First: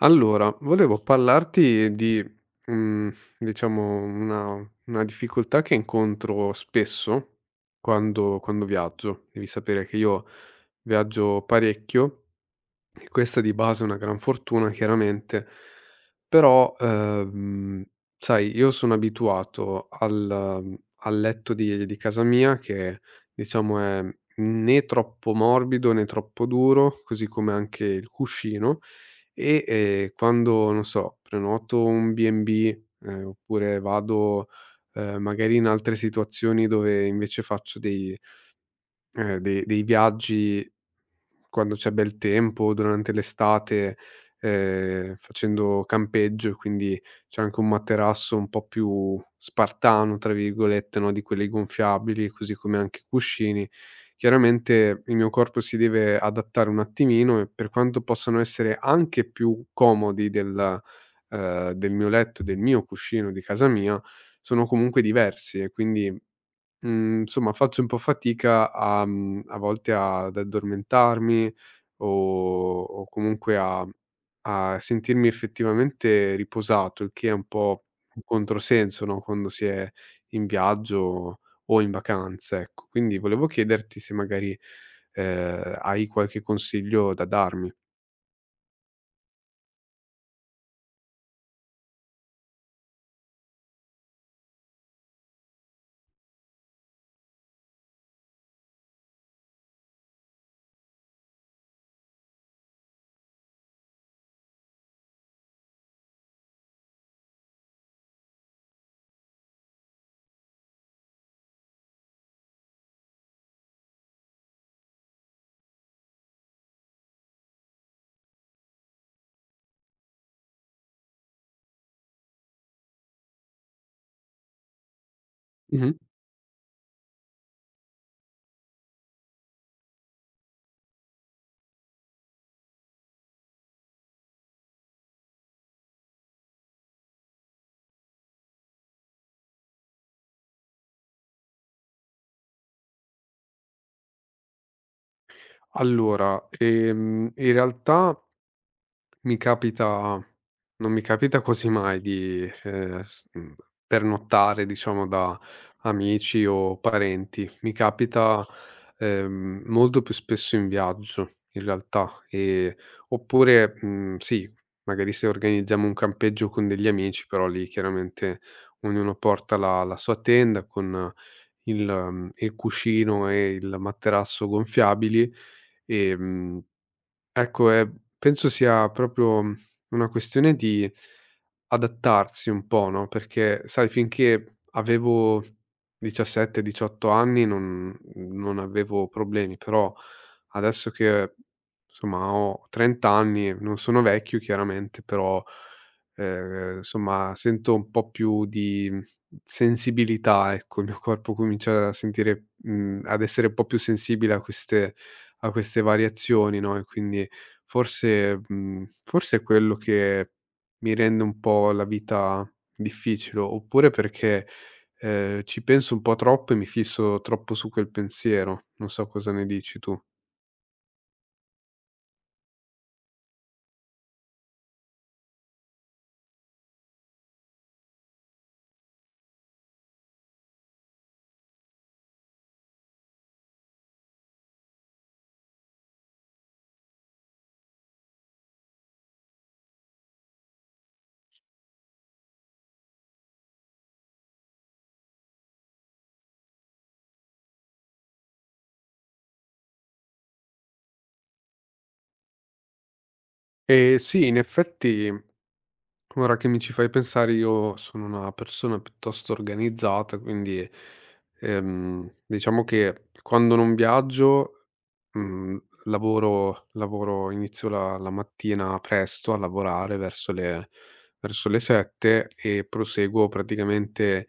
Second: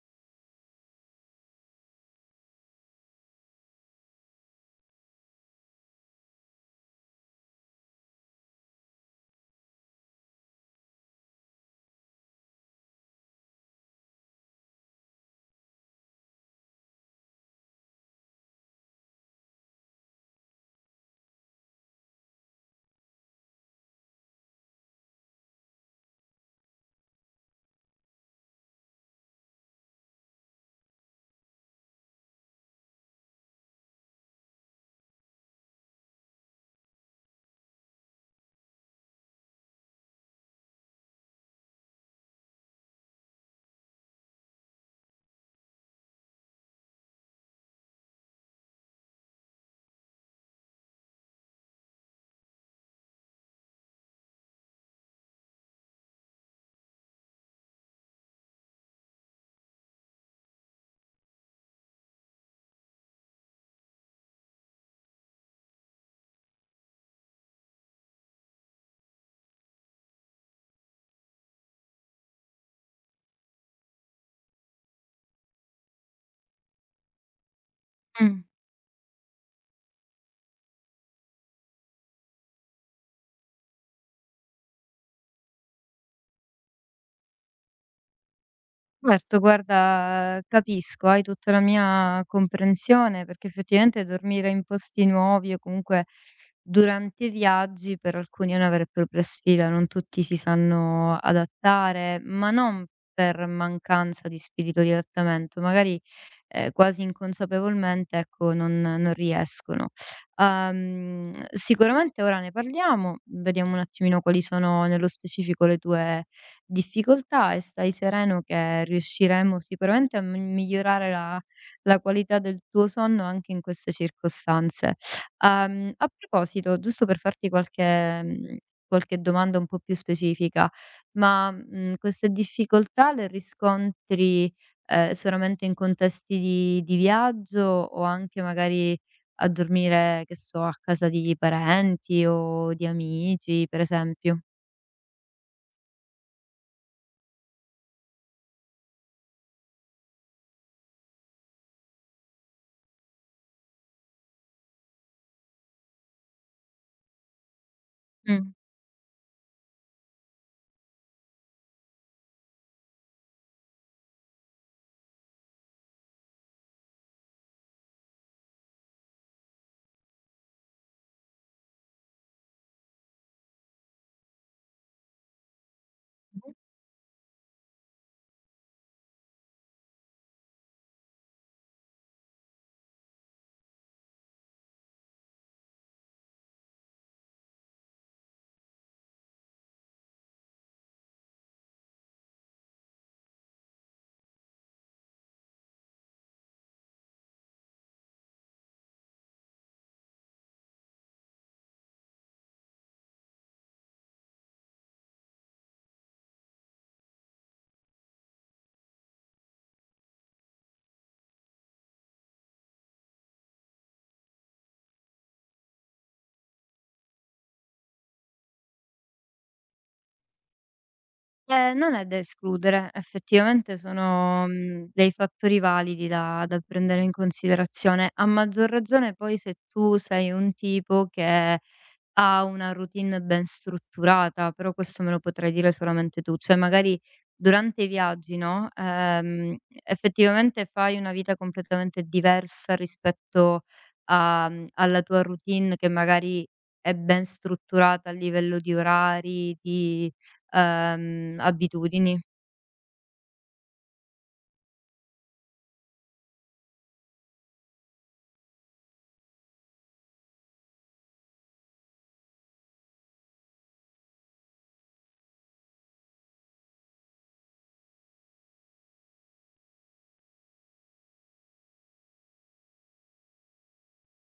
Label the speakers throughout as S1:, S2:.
S1: Allora, volevo parlarti di, mhmm, diciamo una difficoltà che incontro spesso quando viaggio. Devi sapere che io viaggio parecchio e questa di base è una gran fortuna chiaramente, però, sai io sono abituato al letto di casa mia che diciamo è né troppo morbido né troppo duro, così come anche il cuscino e, quando, non so, prenoto un B&B, oppure vado, magari in altre situazioni dove invece faccio dei viaggi quando c'è bel tempo, durante l'estate, facendo campeggio, quindi c'è anche un materasso un po' più "spartano" tra virgolette, no, di quelli gonfiabili, così come anche i cuscini. Chiaramente il mio corpo si deve adattare un attimino e per quanto possano essere anche più comodi del mio letto, del mio cuscino di casa mia, sono comunque diversi e quindi, mhmm, insomma faccio un po' fatica a, a volte, ad addormentarmi o comunque a a sentirmi effettivamente riposato, il che è un po' un
S2: Mh.
S1: controsenso, no, quando si è in viaggio o in vacanza, ecco. Quindi volevo chiederti se magari, hai qualche consiglio da darmi.
S2: Certo, guarda, capisco, hai tutta la mia comprensione, perché effettivamente dormire in posti nuovi o comunque durante i viaggi per alcuni è una vera e propria sfida, non tutti si sanno adattare, ma non per mancanza di spirito di adattamento, magari, quasi inconsapevolmente, ecco, non riescono. Sicuramente ora ne parliamo, vediamo un attimino quali sono nello specifico le tue difficoltà e stai sereno che riusciremo sicuramente a m migliorare la qualità del tuo sonno anche in queste circostanze.
S1: Mh-mh.
S2: A proposito, giusto per farti qualche qualche domanda un po' più specifica, ma, queste difficoltà le riscontri, solamente in contesti di viaggio o anche magari a dormire, che so, a casa di parenti o di amici, per esempio?
S1: Allora, in realtà Mi capita non mi capita quasi mai di, pernottare diciamo da amici o parenti. Mi
S2: Mh.
S1: capita, molto più spesso in viaggio in realtà, oppure, mhmm, sì, magari se organizziamo un campeggio con degli amici, però lì chiaramente ognuno porta la sua tenda con il cuscino e il materasso gonfiabili. Ehm Ecco, ehm, penso sia proprio, mhmm, una questione di adattarsi un po', no, perché sai finché avevo 17, 18 anni non avevo problemi, però adesso che insomma ho 30 anni, non sono vecchio chiaramente, però, insomma sento un po' più di, mhmm, sensibilità, ecco, il mio corpo comincia a sentire, ad essere un po' più sensibile a queste variazioni, no, e quindi forse, forse è quello che mi rende un po' la vita difficile, oppure perché, ci penso un po' troppo e mi fisso troppo su quel pensiero. Non so cosa ne dici tu.
S2: Non è da escludere, effettivamente sono, dei fattori validi da prendere in considerazione. A maggior ragione poi se tu sei un tipo che ha una routine ben strutturata, però questo me lo potrai dire solamente tu, cioè magari durante i viaggi, no, effettivamente fai una vita completamente diversa rispetto a alla tua routine che magari è ben strutturata a livello di orari, di abitudini.
S1: Sì, in effetti ora che mi ci fai pensare io sono una persona piuttosto organizzata, quindi, diciamo che quando non viaggio, mhmm, lavoro inizio la mattina presto a lavorare verso le 7 e proseguo praticamente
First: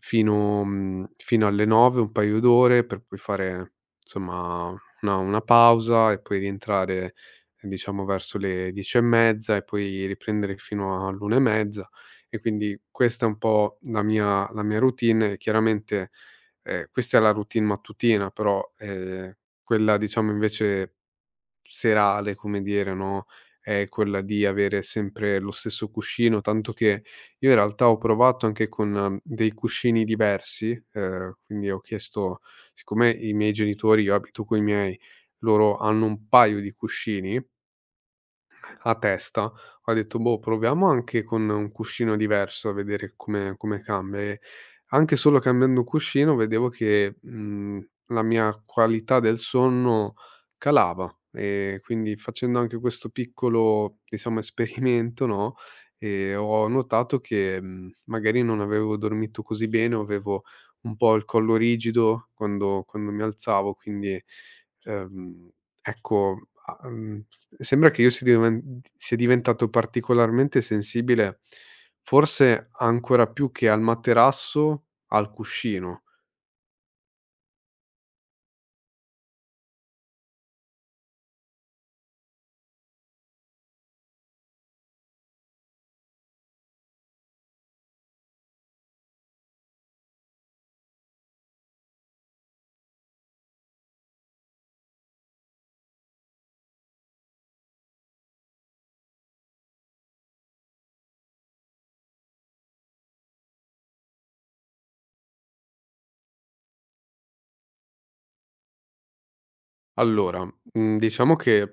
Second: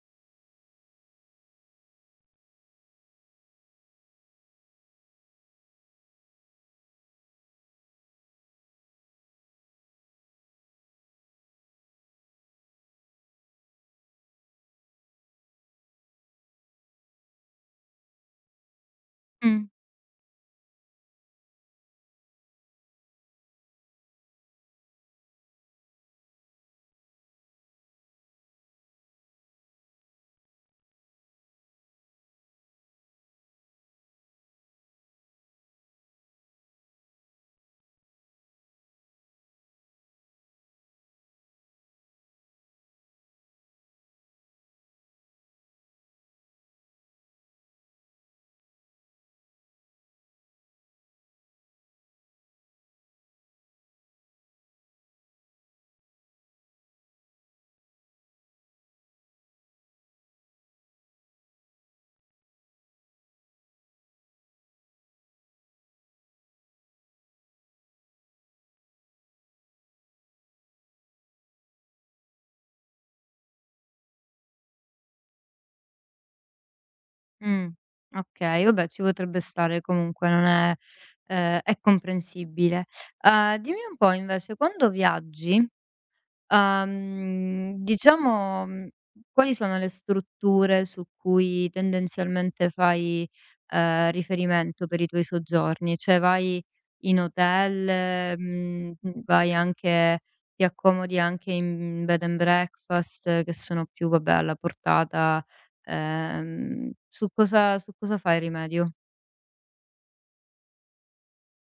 S1: fino, fino alle 9, un paio d'ore per poi fare insomma una pausa e poi rientrare, diciamo, verso le 10 e mezza e poi riprendere fino all'una e mezza. E quindi questa è un po' la mia routine e chiaramente, questa è la routine mattutina, però,
S2: Mh,
S1: quella diciamo invece serale, come dire, no, è quella di avere sempre lo stesso cuscino, tanto che io in realtà ho provato anche con, dei cuscini diversi, quindi ho chiesto, siccome i miei genitori, io abito coi miei, loro hanno un paio di cuscini a testa, ho detto: "Boh, proviamo anche con un cuscino diverso a vedere come cambia". E anche solo cambiando cuscino vedevo che, mhmm, la mia qualità del sonno calava. E quindi facendo anche questo piccolo, diciamo, esperimento, no, ho notato che, mhmm, magari non avevo dormito così bene o avevo un po' il collo rigido quando mi alzavo, quindi, ehm Ecco, sembra che io si diven sia diventato particolarmente sensibile, forse ancora più che al materasso, al cuscino.
S2: mh, okay, vabbè ci potrebbe stare comunque, non è è comprensibile. Dimmi un po' invece, quando viaggi. Diciamo, quali sono le strutture su cui tendenzialmente fai, riferimento per i tuoi soggiorni? Cioè vai in hotel, vai anche, ti accomodi anche in bed and breakfast che sono più, vabbè, alla portata, su cosa fai rimedio?
S1: Allora, mhmm, diciamo che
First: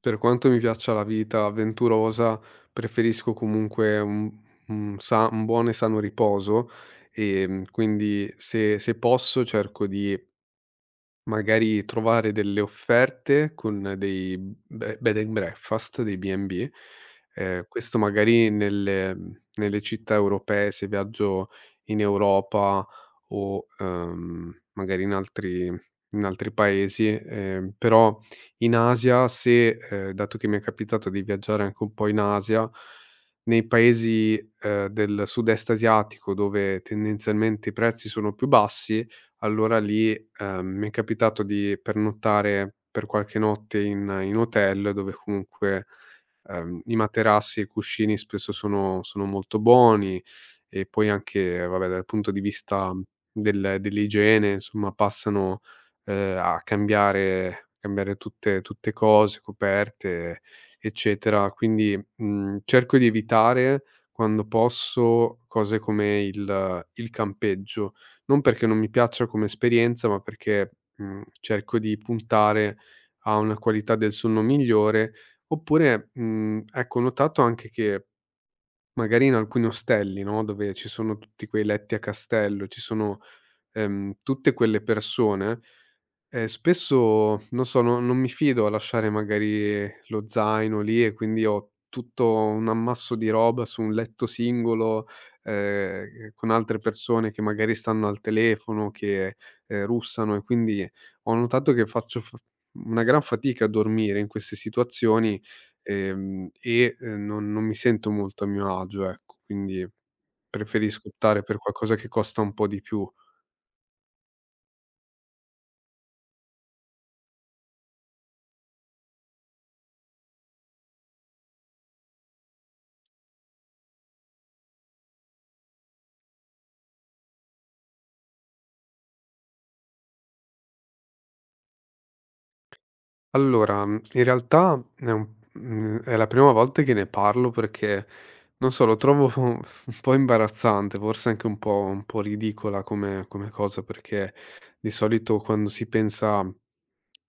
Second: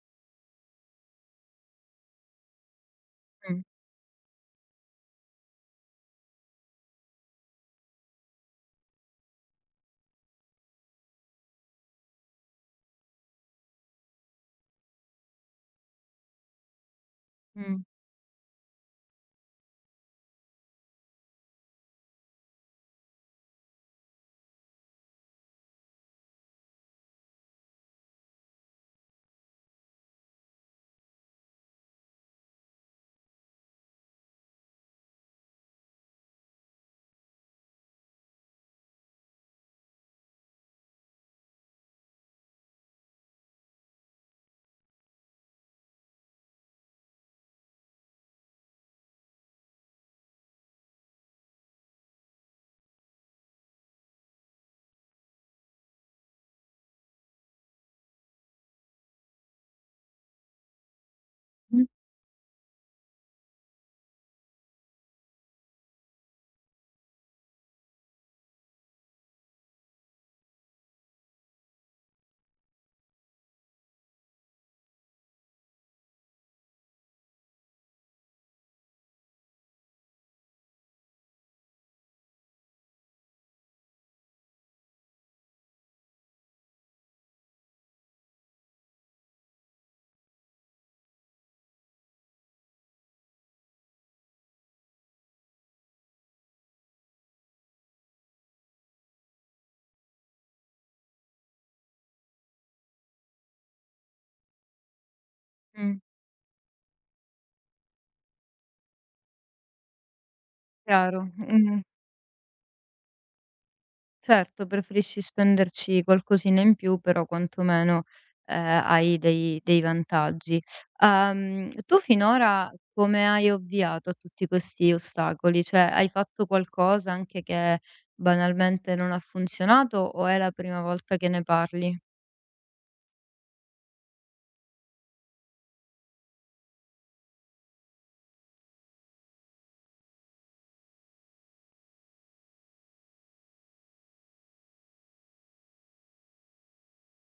S1: per quanto mi piaccia la vita avventurosa, preferisco
S2: Mh,
S1: comunque un buon e sano riposo, quindi se posso cerco di magari trovare delle offerte con dei be bed and breakfast, dei B&B,
S2: mh,
S1: questo magari nelle, nelle città europee, se viaggio in Europa o, magari in altri paesi, però in Asia, se dato che mi è capitato di viaggiare anche un po' in Asia, nei paesi, del sud-est asiatico dove tendenzialmente i prezzi sono più bassi, allora lì, mi è capitato di pernottare per qualche notte in hotel dove comunque, i materassi e i cuscini spesso sono molto buoni e poi anche, vabbè, dal punto di vista dell'igiene, insomma, passano, a cambiare tutte cose, coperte, eccetera.
S2: mh,
S1: Quindi, mhmm, cerco di evitare, quando posso, cose come il campeggio, non perché non mi piaccia come esperienza, ma perché, mhmm, cerco di puntare a una qualità del sonno migliore, oppure, mhmm, ecco, ho notato anche che magari in alcuni ostelli, no, dove ci sono tutti quei letti a castello, ci sono, tutte quelle persone, spesso, non so, no, non mi fido a lasciare magari lo zaino lì e quindi ho tutto un ammasso di roba su un letto singolo, con altre persone che magari stanno al telefono, che, russano e quindi ho notato che faccio f una gran fatica a dormire in queste situazioni,
S2: mh,
S1: e non mi sento molto a mio agio, ecco. Quindi preferisco
S2: chiaro.
S1: optare per
S2: Mh-mh.
S1: qualcosa che costa un po' di più.
S2: Certo, preferisci spenderci qualcosina in più, però quantomeno, hai dei vantaggi. Tu finora come hai ovviato a tutti questi ostacoli? Cioè, hai fatto qualcosa anche che banalmente non ha funzionato o è la prima volta che ne parli?
S1: Allora, mhmm, in realtà è la prima volta che ne parlo perché, non so, lo trovo un po' imbarazzante, forse anche un po' ridicola come come cosa, perché di solito quando si pensa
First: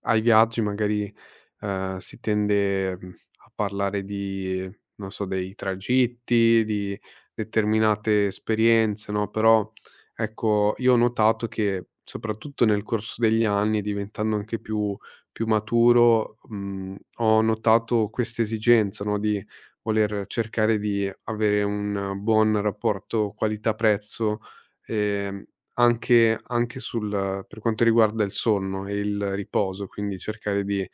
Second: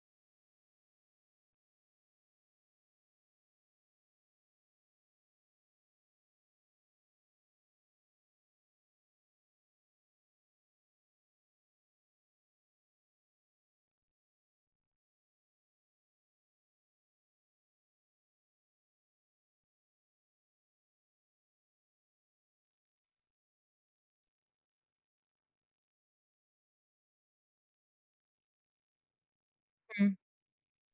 S1: ai viaggi magari, si tende, mhmm, a parlare di, non so, dei tragitti, di determinate esperienze, no, però, ecco, io ho notato che, soprattutto nel corso degli anni, diventando anche più maturo, mhmm, ho notato questa esigenza, no, di voler cercare di avere un buon rapporto qualità prezzo, ehm anche sul per quanto riguarda il sonno e il riposo,
S2: Mh,
S1: quindi cercare di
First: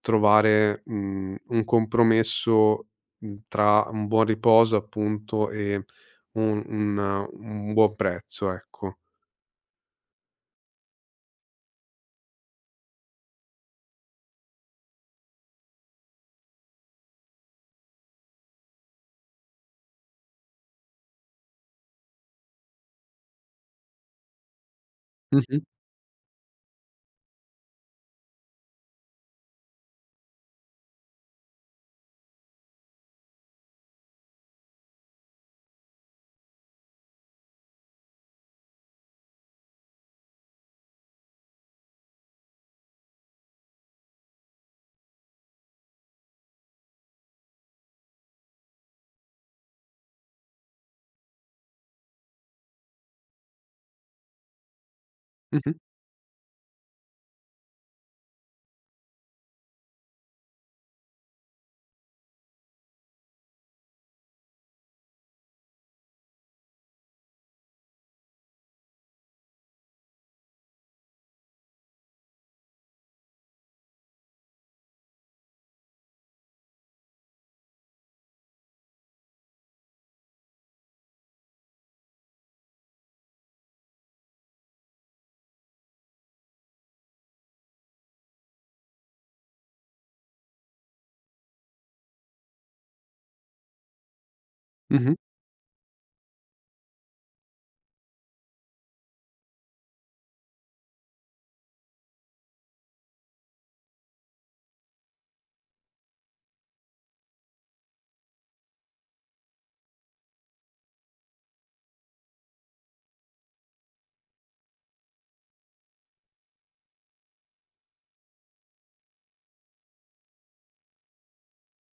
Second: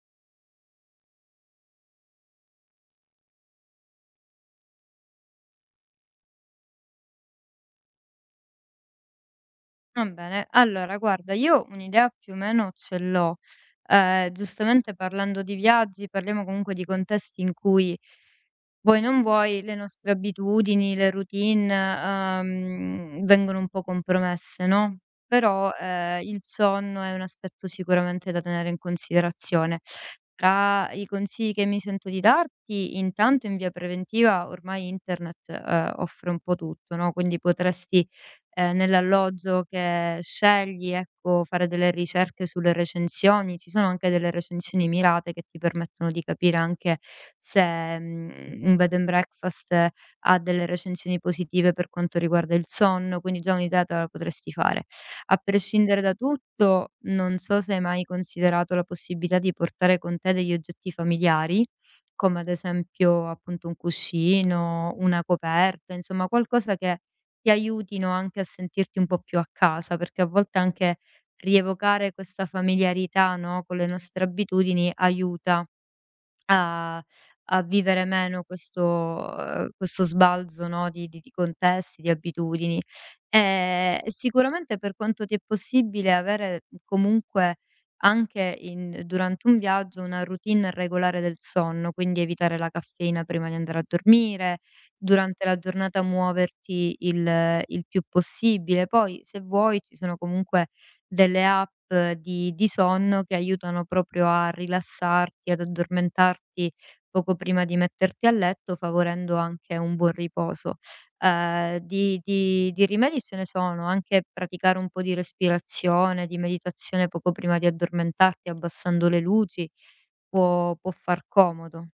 S1: trovare, mhmm, un compromesso, mhmm, tra un buon riposo appunto e un un un buon prezzo, ecco.
S2: va bene. Allora guarda, io un'idea più o meno ce l'ho. Giustamente parlando di viaggi, parliamo comunque di contesti in cui vuoi non vuoi le nostre abitudini, le routine, vengono un po' compromesse, no,
S1: Mh-mh,
S2: però, il sonno è un aspetto sicuramente da tenere in considerazione. Tra i consigli che mi sento di darti, intanto in via preventiva ormai internet, offre un po' tutto, no, quindi potresti, nell'alloggio che scegli, ecco, fare delle ricerche sulle recensioni. Ci sono anche delle recensioni mirate che ti permettono di capire anche se, un bed and breakfast, ha delle recensioni positive per quanto riguarda il sonno, quindi già un'idea te la potresti fare. A
S1: mh-mh,
S2: prescindere da tutto, non so se hai mai considerato la possibilità di portare con te degli oggetti familiari, come ad esempio appunto un cuscino, una coperta, insomma qualcosa che ti aiutino anche a sentirti un po' più a casa, perché a volte anche rievocare questa familiarità, no, con le nostre abitudini aiuta. A a vivere meno questo, questo sbalzo, no, di di contesti, di abitudini. Sicuramente per quanto ti è possibile avere comunque anche in durante un viaggio una routine regolare del sonno, quindi evitare la caffeina prima di andare a dormire,
S1: mh-mh.
S2: durante la giornata muoverti il più possibile. Poi se vuoi ci sono comunque delle app, di sonno che aiutano proprio a rilassarti, ad addormentarti poco prima di metterti a letto, favorendo anche un buon riposo. Di rimedi ce ne sono, anche praticare un po' di respirazione, di meditazione poco prima di addormentarti, abbassando le luci, può far comodo.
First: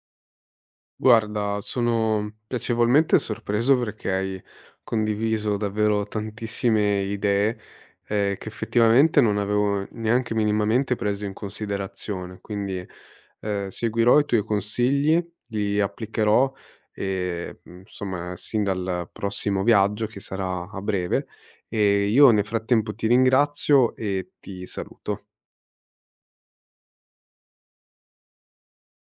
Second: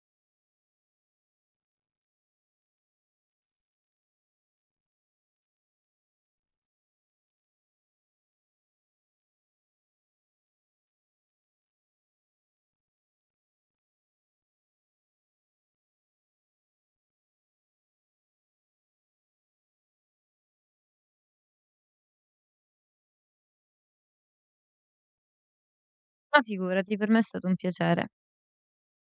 S1: Guarda, sono piacevolmente sorpreso perché hai condiviso davvero tantissime idee, che effettivamente non avevo neanche minimamente preso in considerazione. Quindi, seguirò i tuoi consigli, li applicherò e, mhmm, insomma, sin dal prossimo viaggio che sarà a breve. E io nel frattempo ti ringrazio e ti saluto.
S2: Ma figurati, per me è stato un piacere.